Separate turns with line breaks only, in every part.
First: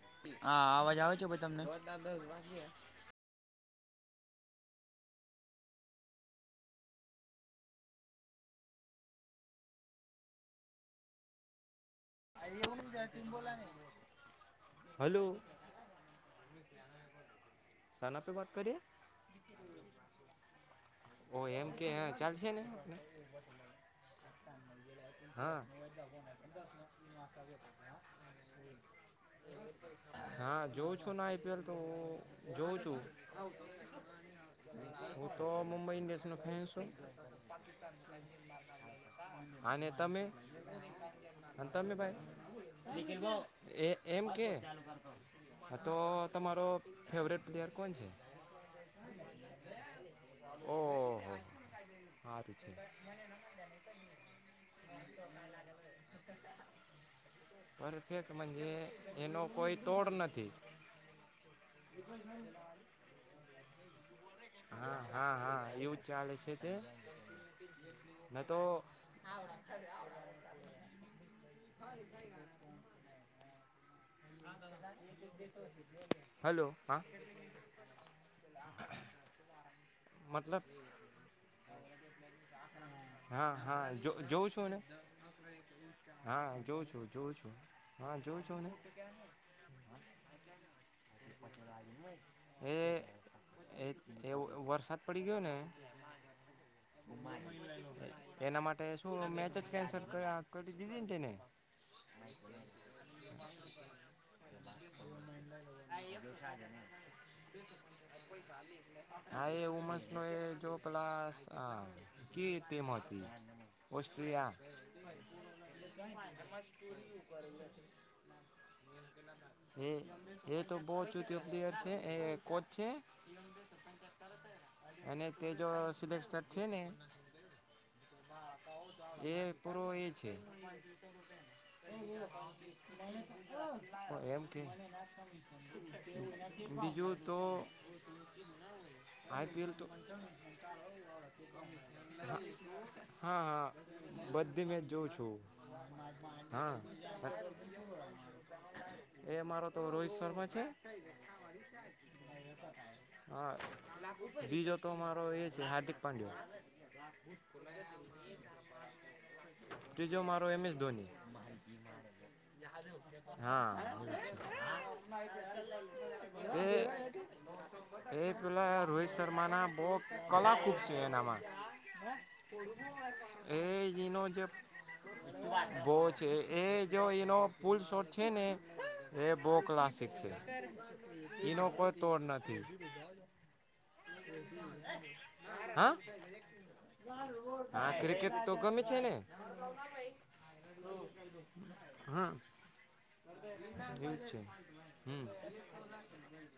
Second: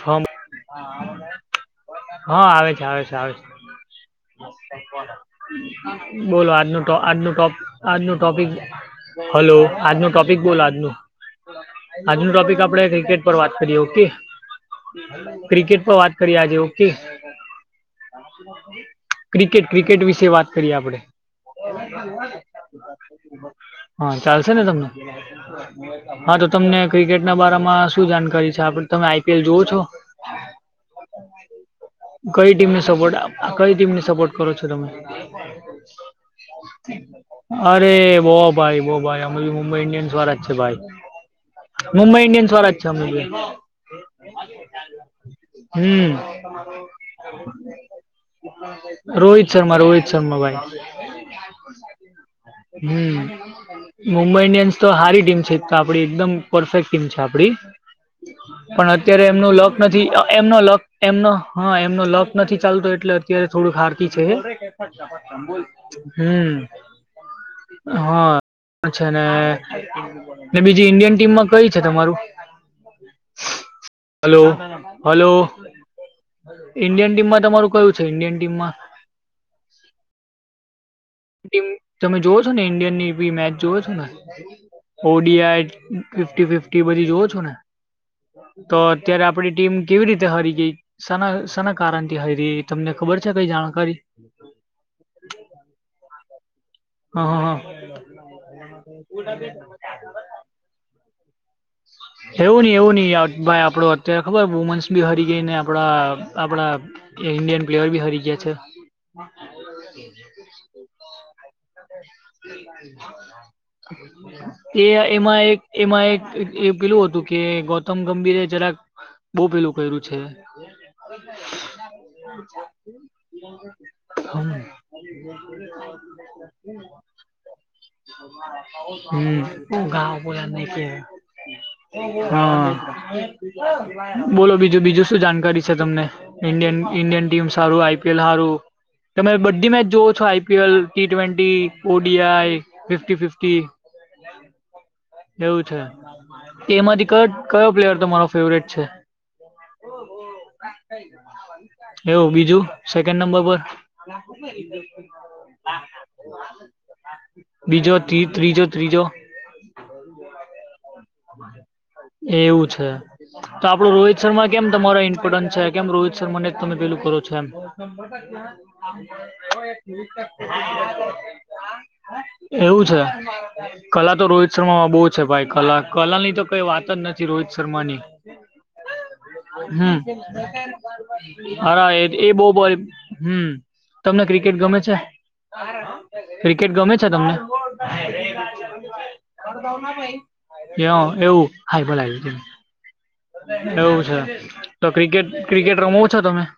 Form
હા, અવાજ આવે છે, ભાઈ તમને
હા આવે
[unintelligible]
છે આવે છે આવે છે
[inaudible]
બોલો, આજનું આજનું આજનું ટોપિક હલો, આજનો ટોપિક બોલો આજનું આજનુ, ટોપિક આપણે ક્રિકેટ પર વાત કરીએ ઓકે
હલો
ક્રિકેટ પર વાત કરી આજે ઓકે.
સાના પે, વાત કરીએ?
ક્રિકેટ ક્રિકેટ વિશે વાત કરીએ આપણે
ઓ, એમ કે ચાલશે ને
હા, ચાલશે ને તમને
હા
હા, તો તમને ક્રિકેટ ના બારામાં શું જાણકારી છે. આપડ તમે આઈપીએલ જોવો છો
હા, જોઉંછુંને, આઈપીએલ તો
કઈ
જોઉં
ટીમને
છું
સપોર્ટ આપો કઈ ટીમને સપોર્ટ કરો છો. તમે
હું તો મુંબઈ ઇન્ડિયન્સનો ફેન છું
અરે બો ભાઈ બો ભાઈ અમે તો મુંબઈ
અને
ઇન્ડિયન્સ
તમે
વાળા જ છે, ભાઈ મુંબઈ ઇન્ડિયન્સ વાળા જ છે અમે બી
[unintelligible] એમ કે, તો
હમ
તમારો ફેવરેટ પ્લેયર કોણ છે,
રોહિત શર્મા રોહિત શર્મા ભાઈ
ઓહ
હમ મુંબઈ ઇન્ડિયન્સતો હારી ટીમ છે, તો આપડી એકદમ પરફેક્ટ ટીમ છે, આપડી
અરે ફેંક મન
પણ અત્યારે એમનો લક નથી એમનો લક એમનો હા એમનો લક નથી ચાલતો એટલે અત્યારે થોડુ હારતી છે,
હા હા હા એવું ચાલે છે
હમ
તે ન તો
હા છેને, બીજી ઈન્ડિયન ટીમમાં કઈ છે, તમારુ [inaudible] હલો, હલો
હલો હા
ઈન્ડિયન ટીમમા, તમારું કયું છે, ઈન્ડિયન ટીમમા
મતલબ
ટીમ તમે જોઓ છો, ને ઇન્ડિયનની બી
હા
મેચ જોવો
હા
છો, ને
જો જોઉં છું ને
ઓડિઆઈ ફિફ્ટી
હા
ફિફ્ટી
જોઉં છું
બધી જોવો
જોઉં
છો, ને
છું હા, જોવું છુ ને
તો અત્યારે આપડી ટીમ કેવી રીતે હારી ગઈ સના સના કારણથી હારી ગઈ, એ તમને ખબર છે. કઈ
એ
જાણકારી
વરસાદ, પડી ગયો ને
હા, હા હા
એના માટે શું મેચ, જ કેન્સલ કર આ કરી દીધિતિને તેને
એવુ નહી, એવુ નહિ [unintelligible] ભાઈ આપડો ત્યારે ખબર વુમન્સ બી હરી ગઈને આપડા આપડા ઇન્ડિયન પ્લેયર બી હરી ગયા છે. [inaudible]
હા એ વુમન્સનો એ જો પેલા કી ટીમ હતી ઓસ્ટ્રિયા
એ એમા, એક એમા એક એ પેલું હતુ, કે ગૌતમ ગંભીરે જરાક બહુ પેલું
હ,
કર્યું છે.
એ તો બઉ ચૂતીયો પ્લેયર છે, એ કોચ છે.
[inaudible]
એને
હમ હુ,
એ
ગાર
છે
બોલાછ એને કેય હા
એમ
બોલો
કે
બીજું બીજું શું જાણકારી છે, તમને ઇન્ડિયન
બીજું
ઇન્ડિયન
તો
ટીમ સારું આઈપીએલ સારું તમે
આઈપીએલ
બધી
તો
મેચ
હા
જોવો છો, IPL T twenty ODI fifty, fifty
હા બધી મેચ જોઉં છું,
એવું છે
હા.
એમાંથી ક કયો પ્લેયર તમારો ફેવરેટ છે
એ મારો તો રોહિત શર્મા છે.
એવું બીજું સેકન્ડ નંબર
હા
પર
બીજો તો મારો એ છે હાર્દિક પાંડ્યા
બીજો ત્રી ત્રીજો, ત્રીજો
ત્રીજો મારો એમ એસ ધોની
એવું છે. તો
હા
આપડો રોહિત શર્મા કેમ તમારો ઇમ્પોર્ટન્સ છે. કેમ રોહિત શર્માને જ
તે
તમે પેલું કરો છો એમ
એ પેલા રોહિત શર્માના બહુ કલા ખૂબ છે એનામાં
એવું છે.
એ
કલા
એનો
તો
જે
રોહિત શર્મામાં બહ છે ભાઈ કલા
બો છે
કલાની તો,
એ
કઈ વાત જ
જો
નથી
એનો
રોહિત શર્મા
ફૂલ શોટ છે, ને એ બહુ ક્લાસિક છે
હમ
એનો
અરા
કોઈ
એ,
તોડ
એ બઉ બ
નથી
હમ તમને ક્રિકેટ ગમે છે.
હા
ક્રિકેટ ગમે છે, તમને
હા ક્રિકેટ તો ગમે છે ને
એવો, એવું લાગ્યું
હા
છે. એવું છે તો
હમ
ક્રિકેટ ક્રિકેટ રમો છો તમે હા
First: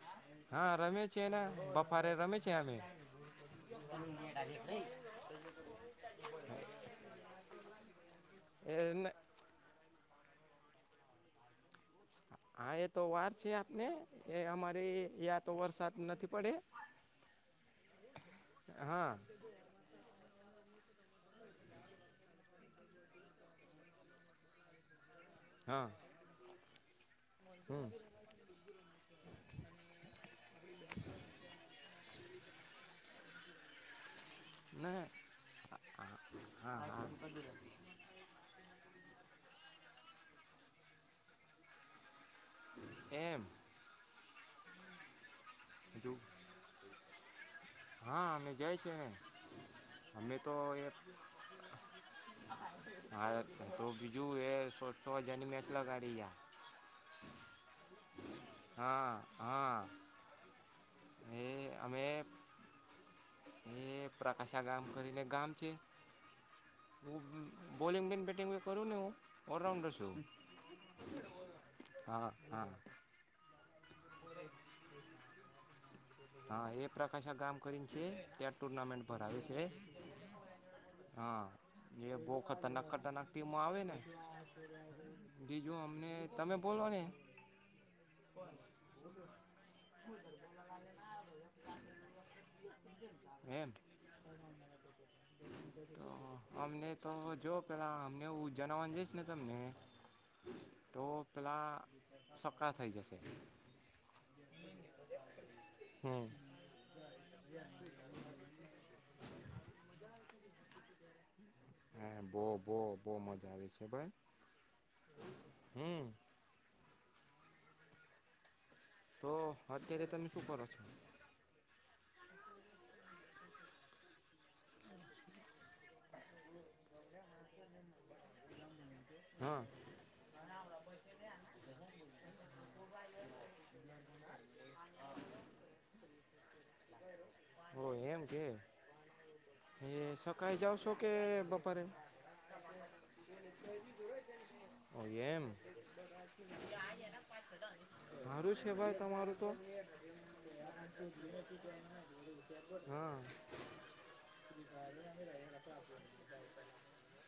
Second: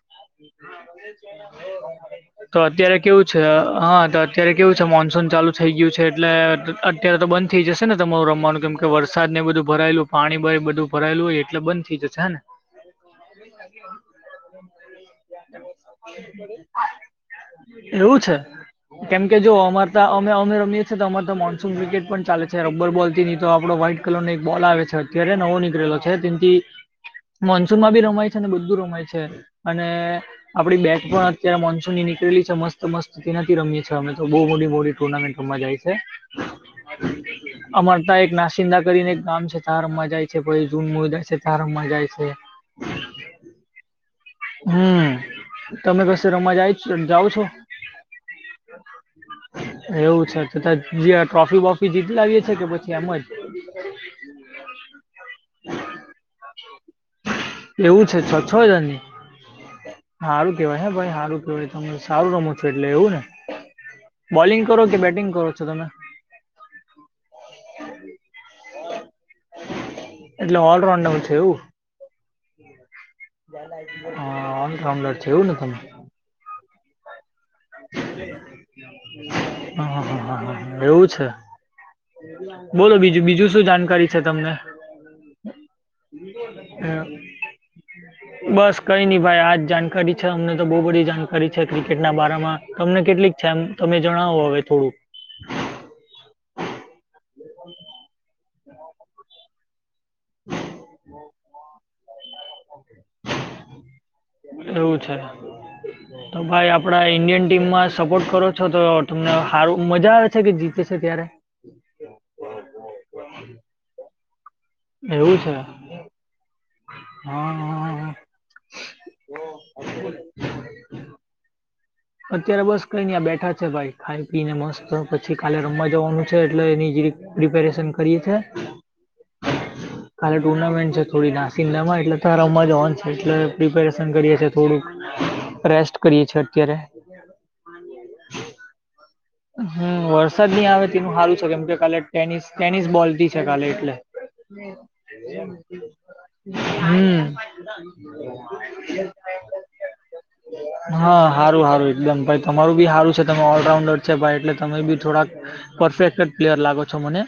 હા રમે છે ને બફારે રમે છે
તો
અમે
અત્યારે કેવું છે, હા તો અત્યારે કેવું છે, મોન્સૂન ચાલુ થઈ ગયું છે એટલે ત્યારે તો બંધ થઈ જશે, ને તમારું રમવાનું કેમ
એ
કે વરસાદ ને બધું ભરાયેલું પાણી બ એ બધું ભરાયેલું હોય એટલે બંધ થઈ જશે હ ને
હા, એ તો વાર છે આપને એ અમારે યાં તો વરસાદ નથી પડે
એવું છે.
હા
કેમકે જો અમરતા અમે અમે રમીએ. તો તમામારે તો મોન્સૂન વ્રિકેટ પણ ચાલે છે રબર બોલ થી નહી તો વ્હાઈટ કલર નો એક બોલ આવે છે. અત્યારે નવો
હા
નીકળેલો છે. તેથી મોન્સૂન
હમ
માં ભી રમાય છે, અને બધું રમાય છે, અને આપડી બેગ પણ અત્યારે મોન્સૂન ની નીકળેલી મસ્ત મસ્ત તેનાથી રમીએ છીએ, અમે બહુ મોટી મોટી
ના
ટુર્નામેન્ટમાં જાય છે,
હા હા
આમા નાસીદા કરીને એક ગામ છે, તાર મજાય છે પછી જૂન મ જાય છે તાર મજાાય છે.
એમ
હમ્મ, તમે
બીજું
કશે રમા જાય જાવ છો.
હા, અમે જાય છિ ને
એવું
અમે
છે, તો
એ
જ ટ્રોફી વોફી જીતી લાગી છે કે પછી એમ
હા, તો બીજું એ સો સો હજાર ની મેટ લગાડીયા
એવું છે છ, છ હજારની.
હા
હારું કેહેવાય હ ભાઈ હારું
એ
કેહેવાય તમ‌
અમે
સારું રમો એટલે એવુ ને
એ પ્રકાશા
બોલિંગ, કરો કે બેટિંગ કરો છો. તમે
બોલીંગ, ભી બેટીગ ભી કરું ન હુંઓલરાઉન્ડર છું.
એટલે ઓલરાઉન્ડર છવ એવું
હા હા
હા, આમ તો ઓલરાઉન્ડર છુએવું ને તમે
હા, એ પ્રકાશ કામ
હ, હ, હ, એવું
હા
છે.
એ, બહુ ખતરનાક
બોલો બીજું
ખતરનાક
બીજું
ટિમો
શું
આવે ને
જાણકારી છે તમને
બીજું અમને, તમે બોલો
અ,
ને
બસ કઈ નહી ભાઈ આજ જાણકારી છે. અમને તો બહુ બધી જાણકારી છે ક્રિકેટના બારામાં તમને કેટલીક છે, એમ તમે જણાવો હવે થોડુંક
અમને તો જો પેલા અમને એ જણવા જઈશ ને તમને તો પેલા સક્કા થઈ જશે.
એવુ, છે.
[inaudible] [unintelligible]
તો ભાઈ આપડા ઈન્ડિયન ટીમમાં સપોર્ટ કરો છો. તો તમને હારૂ મજા આવે છે, કે જીતે છે, ત્યારે
બહ, બહ બહ મજા આવે છે, ભાઈ
એવું છે,
હમ
હ, હ, હ
તો અત્યારે તમે શુ, કરો છો?
અત્યારે બસ કઈને આ બેઠા છે. ભાઈ ખાઈ પી ને મસ્ત પછી કાલે રમવા જવાનુ છે, એટલે એની જરિક પ્રિપેરેશન કરીએ છીએ
હા
કાલે ટુર્નામેન્ટ થોડી નાસીદામાં એટલે તો રમવા જવાનું હોન છે. એટલે પ્રિપેરેશન કરીએ છીએ થોડુંક રેસ્ટ કરીયે છિએ, અત્યારે
ઓ એમ કે એ
હમ્મ, વરસાદ
સકાય
ની
જાવ
આવે
છો કે
તેનું સારુ છે. કેમ કે
બપોરે
કાલે ટેનિસ ટેનિસ બોલથી છે, કાલે એટલે [inaudible]
ઓ એમ
[unintelligible] હમ્મ
સારું છે ભાઈ તમારું તો
હા હારુ, હારુ એકદમ ભાઈ તમારું ભી હારું
હા
છે, તમે ઓલરાઉન્ડર ભાઈ, એટલે તમે ભી થોડાક પરફેક્ટ પ્લેયર લાગો છો, મને,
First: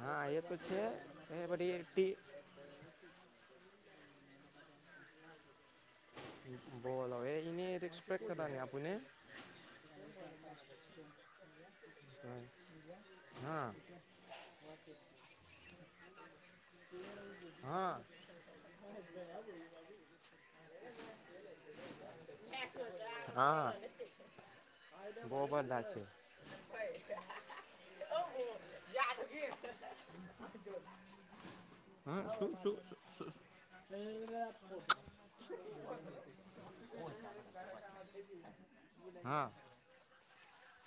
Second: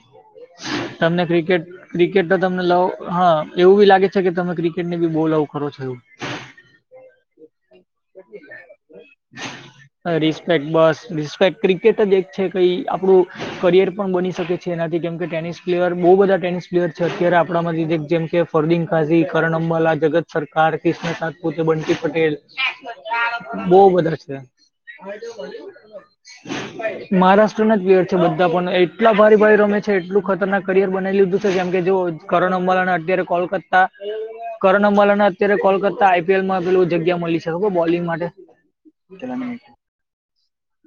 હા એ તો છે
તમને
એ
ક્રિકેટ
બધી ટી
ક્રિકેટ તો તમને લવ હા, એવુ ભી લાગે છે, કે તમે ક્રિકેટ એમને ભી, બવ લવ કરો છો.
બોલો, એનેપેક કરને આપુને
બસ રિસ્પેક ક્રિકેટ જ એક છે, કઈ આપણું
હા
કરિયર પણ બની શકે છે. એનાથી કેમ કે ટેનિસ પ્લેયર બહુ બધા ટેનિસ પ્લેયર છે અત્યારે આપણામાંથી,
હા
જે એક જેમ કે ફરદીિન કાઝી કરણ અંબાલા જગત સરકાર કષ્ સાતપુતે બકી પટેલ બહ, બધા છે
બો બધા છે
મહારાષ્ટ્રના જ પિયર છે, બધા પણ એટલા ભારે ભાઈ રમે છે. એટલુ ખતરનાક કરિયર બનાવી લીધું છે
હા
કે
શું શું
કરણમાલાના, અત્યારે કોલકતા કરણમાલાના અત્યારે કોલકતા આઈપીએલમા, પેલુ જગ્યા મળી શકે બોલિંગ માટેલા
હા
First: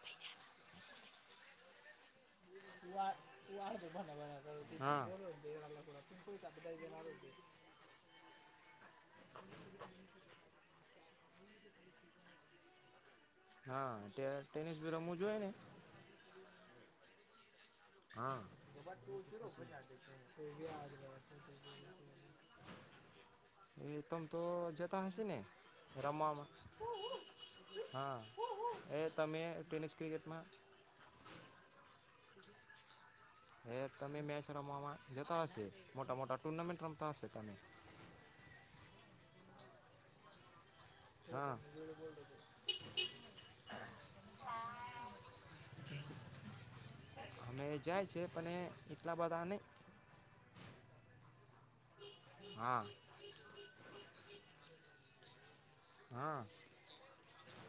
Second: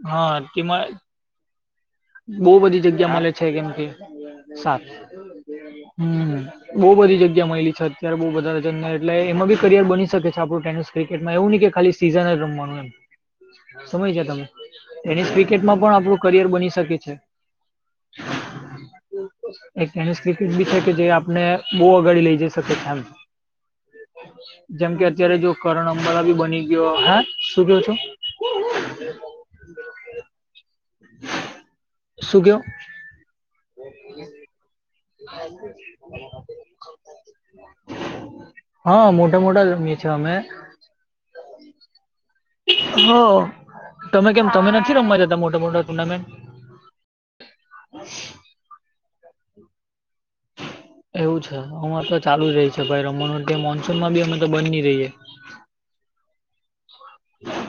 હા, તેમા સાત હમ
[inaudible]
બહુ બધી જગ્યા મળિેલી છે, અત્યારે બહુ બધા જનને એટલે એમાં બી કરિયર બની શકે છે, આપું ટેનિસ ક્રિકેટ એવુ નહ, કે ખાલી સિઝન જ રમવાનુ એમ
હા
સમય છે,
ટે
તમે
ટેનિસ બી રમવું
ટેનિસ
જોઈએ ને
ક્રિકેટમાં પણ આપણું કરિયર બની શકે છે.
હા
એક એની સ્થિતિ જ બી છે, કે જે આપને બહ અગાડી લઈ જઈ શકે તેમ
એ તમ તો
જેમ કે
જતા હશે
અત્યારે
ને
જો કરણ અંબર બી
રમવામાં
બની ગયો હે, શુ કેયો છો
હા એ તમે ટેનિસ ક્રિકેટમા
શું, કયો [inaudible]
હે તમે, મેચ રમવામાં જેતા હશે, મોટ મ મોટા ટુર્નન્ટ રમતાશે તમે
મોડા ગમીએ છ, અમે
હા
હ, તમે કેમ તમે નથી રમવા જતા મોટા, મોટા ટુર્નામેન્ટ
અમે જાય છે, પણ એટલા બધા નહીં
એવું છે, હ તો ચાલુ જ રહી છે
હા
ભાઈ રમનુંયા મોન્સૂનમા બી અમે તો બિન ન રે
હા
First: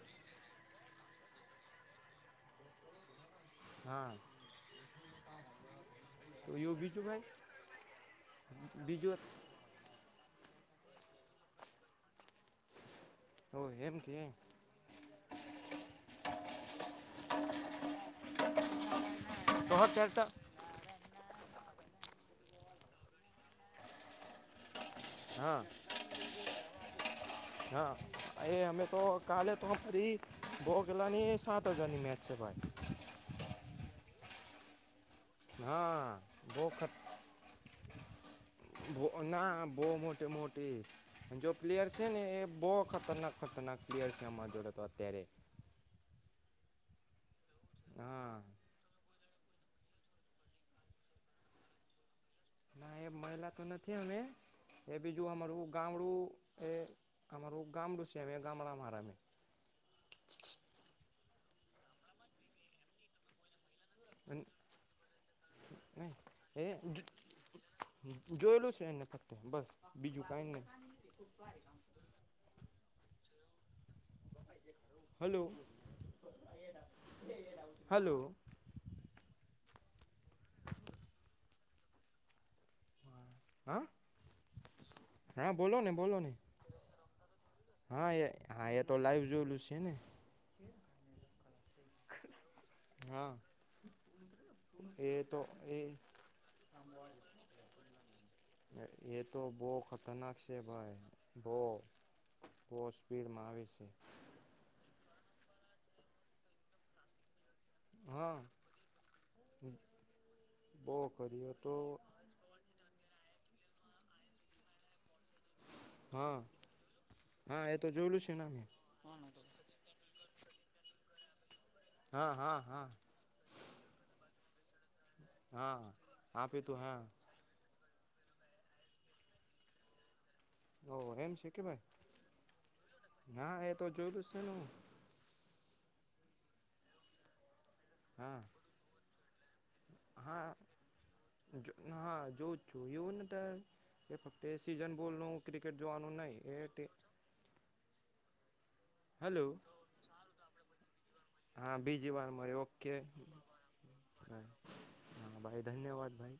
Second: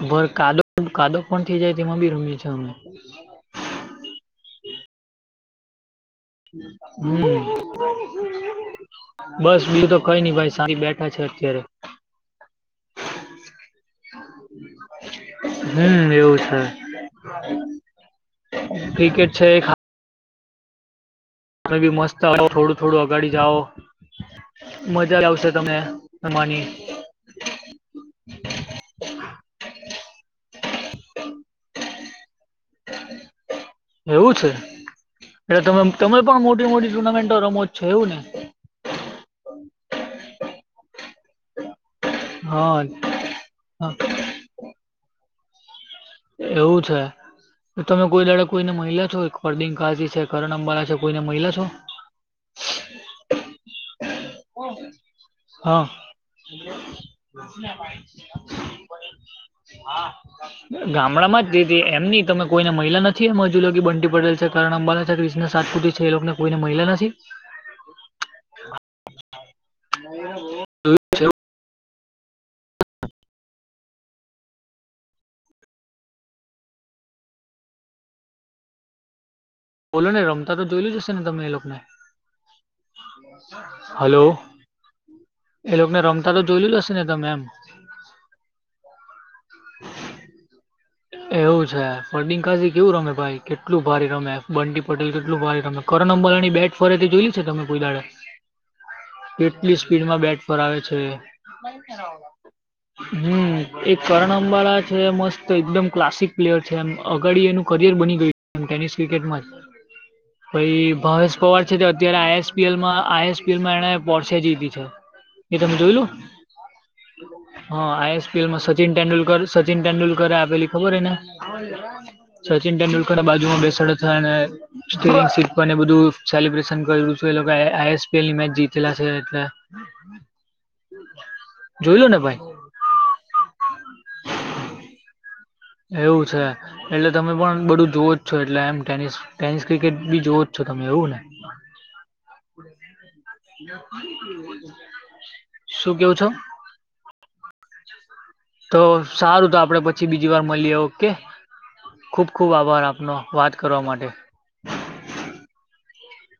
બર કદો કાદો પણ થઈ, જાય તેમા બી રમીએ છે અમે
હા તો એવું બીજું
હ,
ભાઈ બીજું
બસ બી તો કોઈ નઈ ભાઈ સા બેઠા છે, અત્યારે
ઓ, એ
હમ, એવુ છે ક્રિકેટ છે એ
તો
ખાસ
હા ચાલતા
તમે બી મસ્ત આવો થોડું થોડું અગાડી જાઓ મજા આવશે
હા
તમે તમારી
હા એ અમે તો કાલે તો ફરી ભોગલાની સાત હજારની મેચ છે ભાઈ
એવું છે એટલે ત તમે
હા
પણ
બહુ
મોટી મોટી
ખત
ટુર્નામેન્ટો રમો છો એવું છે
ના બહ મોટે મોટી જો પ્લેયર્સ ને એ બહ
હા
ખતરનાક ખતરનાક પ
હા,
છે એમાં જોડે અત્યારે
એવું છે તમે કોઈ
હા
દાડાક કોઈને મહિલા છો પરદિન કાજી છે કરણ અંબાલા છે કોઈને મહિલા છો?
ના એ મહિલા તો નથી અમે એ બીજું અમારું
હા
ગામડું એ અમારું ગામડું છેમ એ ગામડા મારે
ગામડામાં જધ એમની તમે કોઈને મહિલા નથી એમ? [inaudible] બનટી પડેલ છે, કારણ અંબાલા છે ક્રિષણ સાતપુ છે, એ લોકોને કોઈને
એ
મહિલા નથી
જોયેલું છે એને બસ બીજું કઈ નહી.
જોયું છે? [inaudible]
હલો? હલો!
બોલો ને રમતા તો જોયલું જ હશે ને તમે એ લોકો ને?
હા
હલો!
હા
એ
બોલો ને [unintelligible]
લોકોને
બોલો ને
રમતા તો જોયેલું જ હશે ને તમે એમ
હા એ હા એ તો લાઈવ જોયેલું છે. એને
એવું છે ફર્દીન કાઝી કેવું રમે
હા
ભાઈ? કેટલું ભારે રમે, બંટી
એ
પટેલ કેટલું
તો
ભારી
એ
રમે, કરન અંબલાની બેટ ફરે થી જોયલું છે તમે કોઈ દાડે?
યે તો બો
કેટલી સ્પીડમાં
ખતરનાક
બેટ
છે.
ફરાવે
ભાઈ બો
હમ, એ કરણ અંબાળા છે મસ્ત તો એકદમ ક્લાસિક પ્લેયર છે. એમ, અગાડી એનું કરિયર બની ગયું,
હા
એમ ટેનિસ ક્રિકેટમાં જ. પહી
બહુ
ભાવેશ
કર્યો
પવાર
તો
છે તે અત્યારે આઈએસપીએલમાં આઈએસ એણે પોર્સીયા જીઈતી છે, એ તમે જોયલું.?
હા એ
હા
તો જોયેલું છે ને
આઈએસપીએલમાં
મેં
સચિન તેંડુલકર
હા
સચિન તેંડુલ ઘરે આપેલી ખબર એને
હા
સચિન
હા
તેંડુલકર બાજુમાં બેસાડયો ત્યારે.. [unintelligible] એ
હા
બધું
આપી તું
સેલિબ્રેશન
હા
કરેલું છે એલોકા એ આઇએસ પેલી મેચ જીતેલા છે એટલે.
ઓ એમ છે કે ભાઈ,
જોઈ લો ને ભાઈ
ના એતો જોયલું છે ને.
એવું છે, એટલે તમે પણ બધું જોવ જ છો
હા
એટલે એમ ટેનિસ ટેનિસ ક્રિકેટ બી જોવો જ
હા
છો તમે એવું ને.?
હા જોઉ જ છું. એવું ને તે સીઝન બોલ નું ક્રિકેટ
શું
જોવાનું
કેવું છો
નહી. એ ટે [inaudible]
તો સારું, તો આપડે પછી બીજી વાર મળીએ ઓકે.
હા બીજી
ખુબ
વાર
ખુબ
મળે
આભાર
ઓકે
આપનો વાત કરવા માટે.
હા ભાઈ ધન્યવાદ ભાઈ.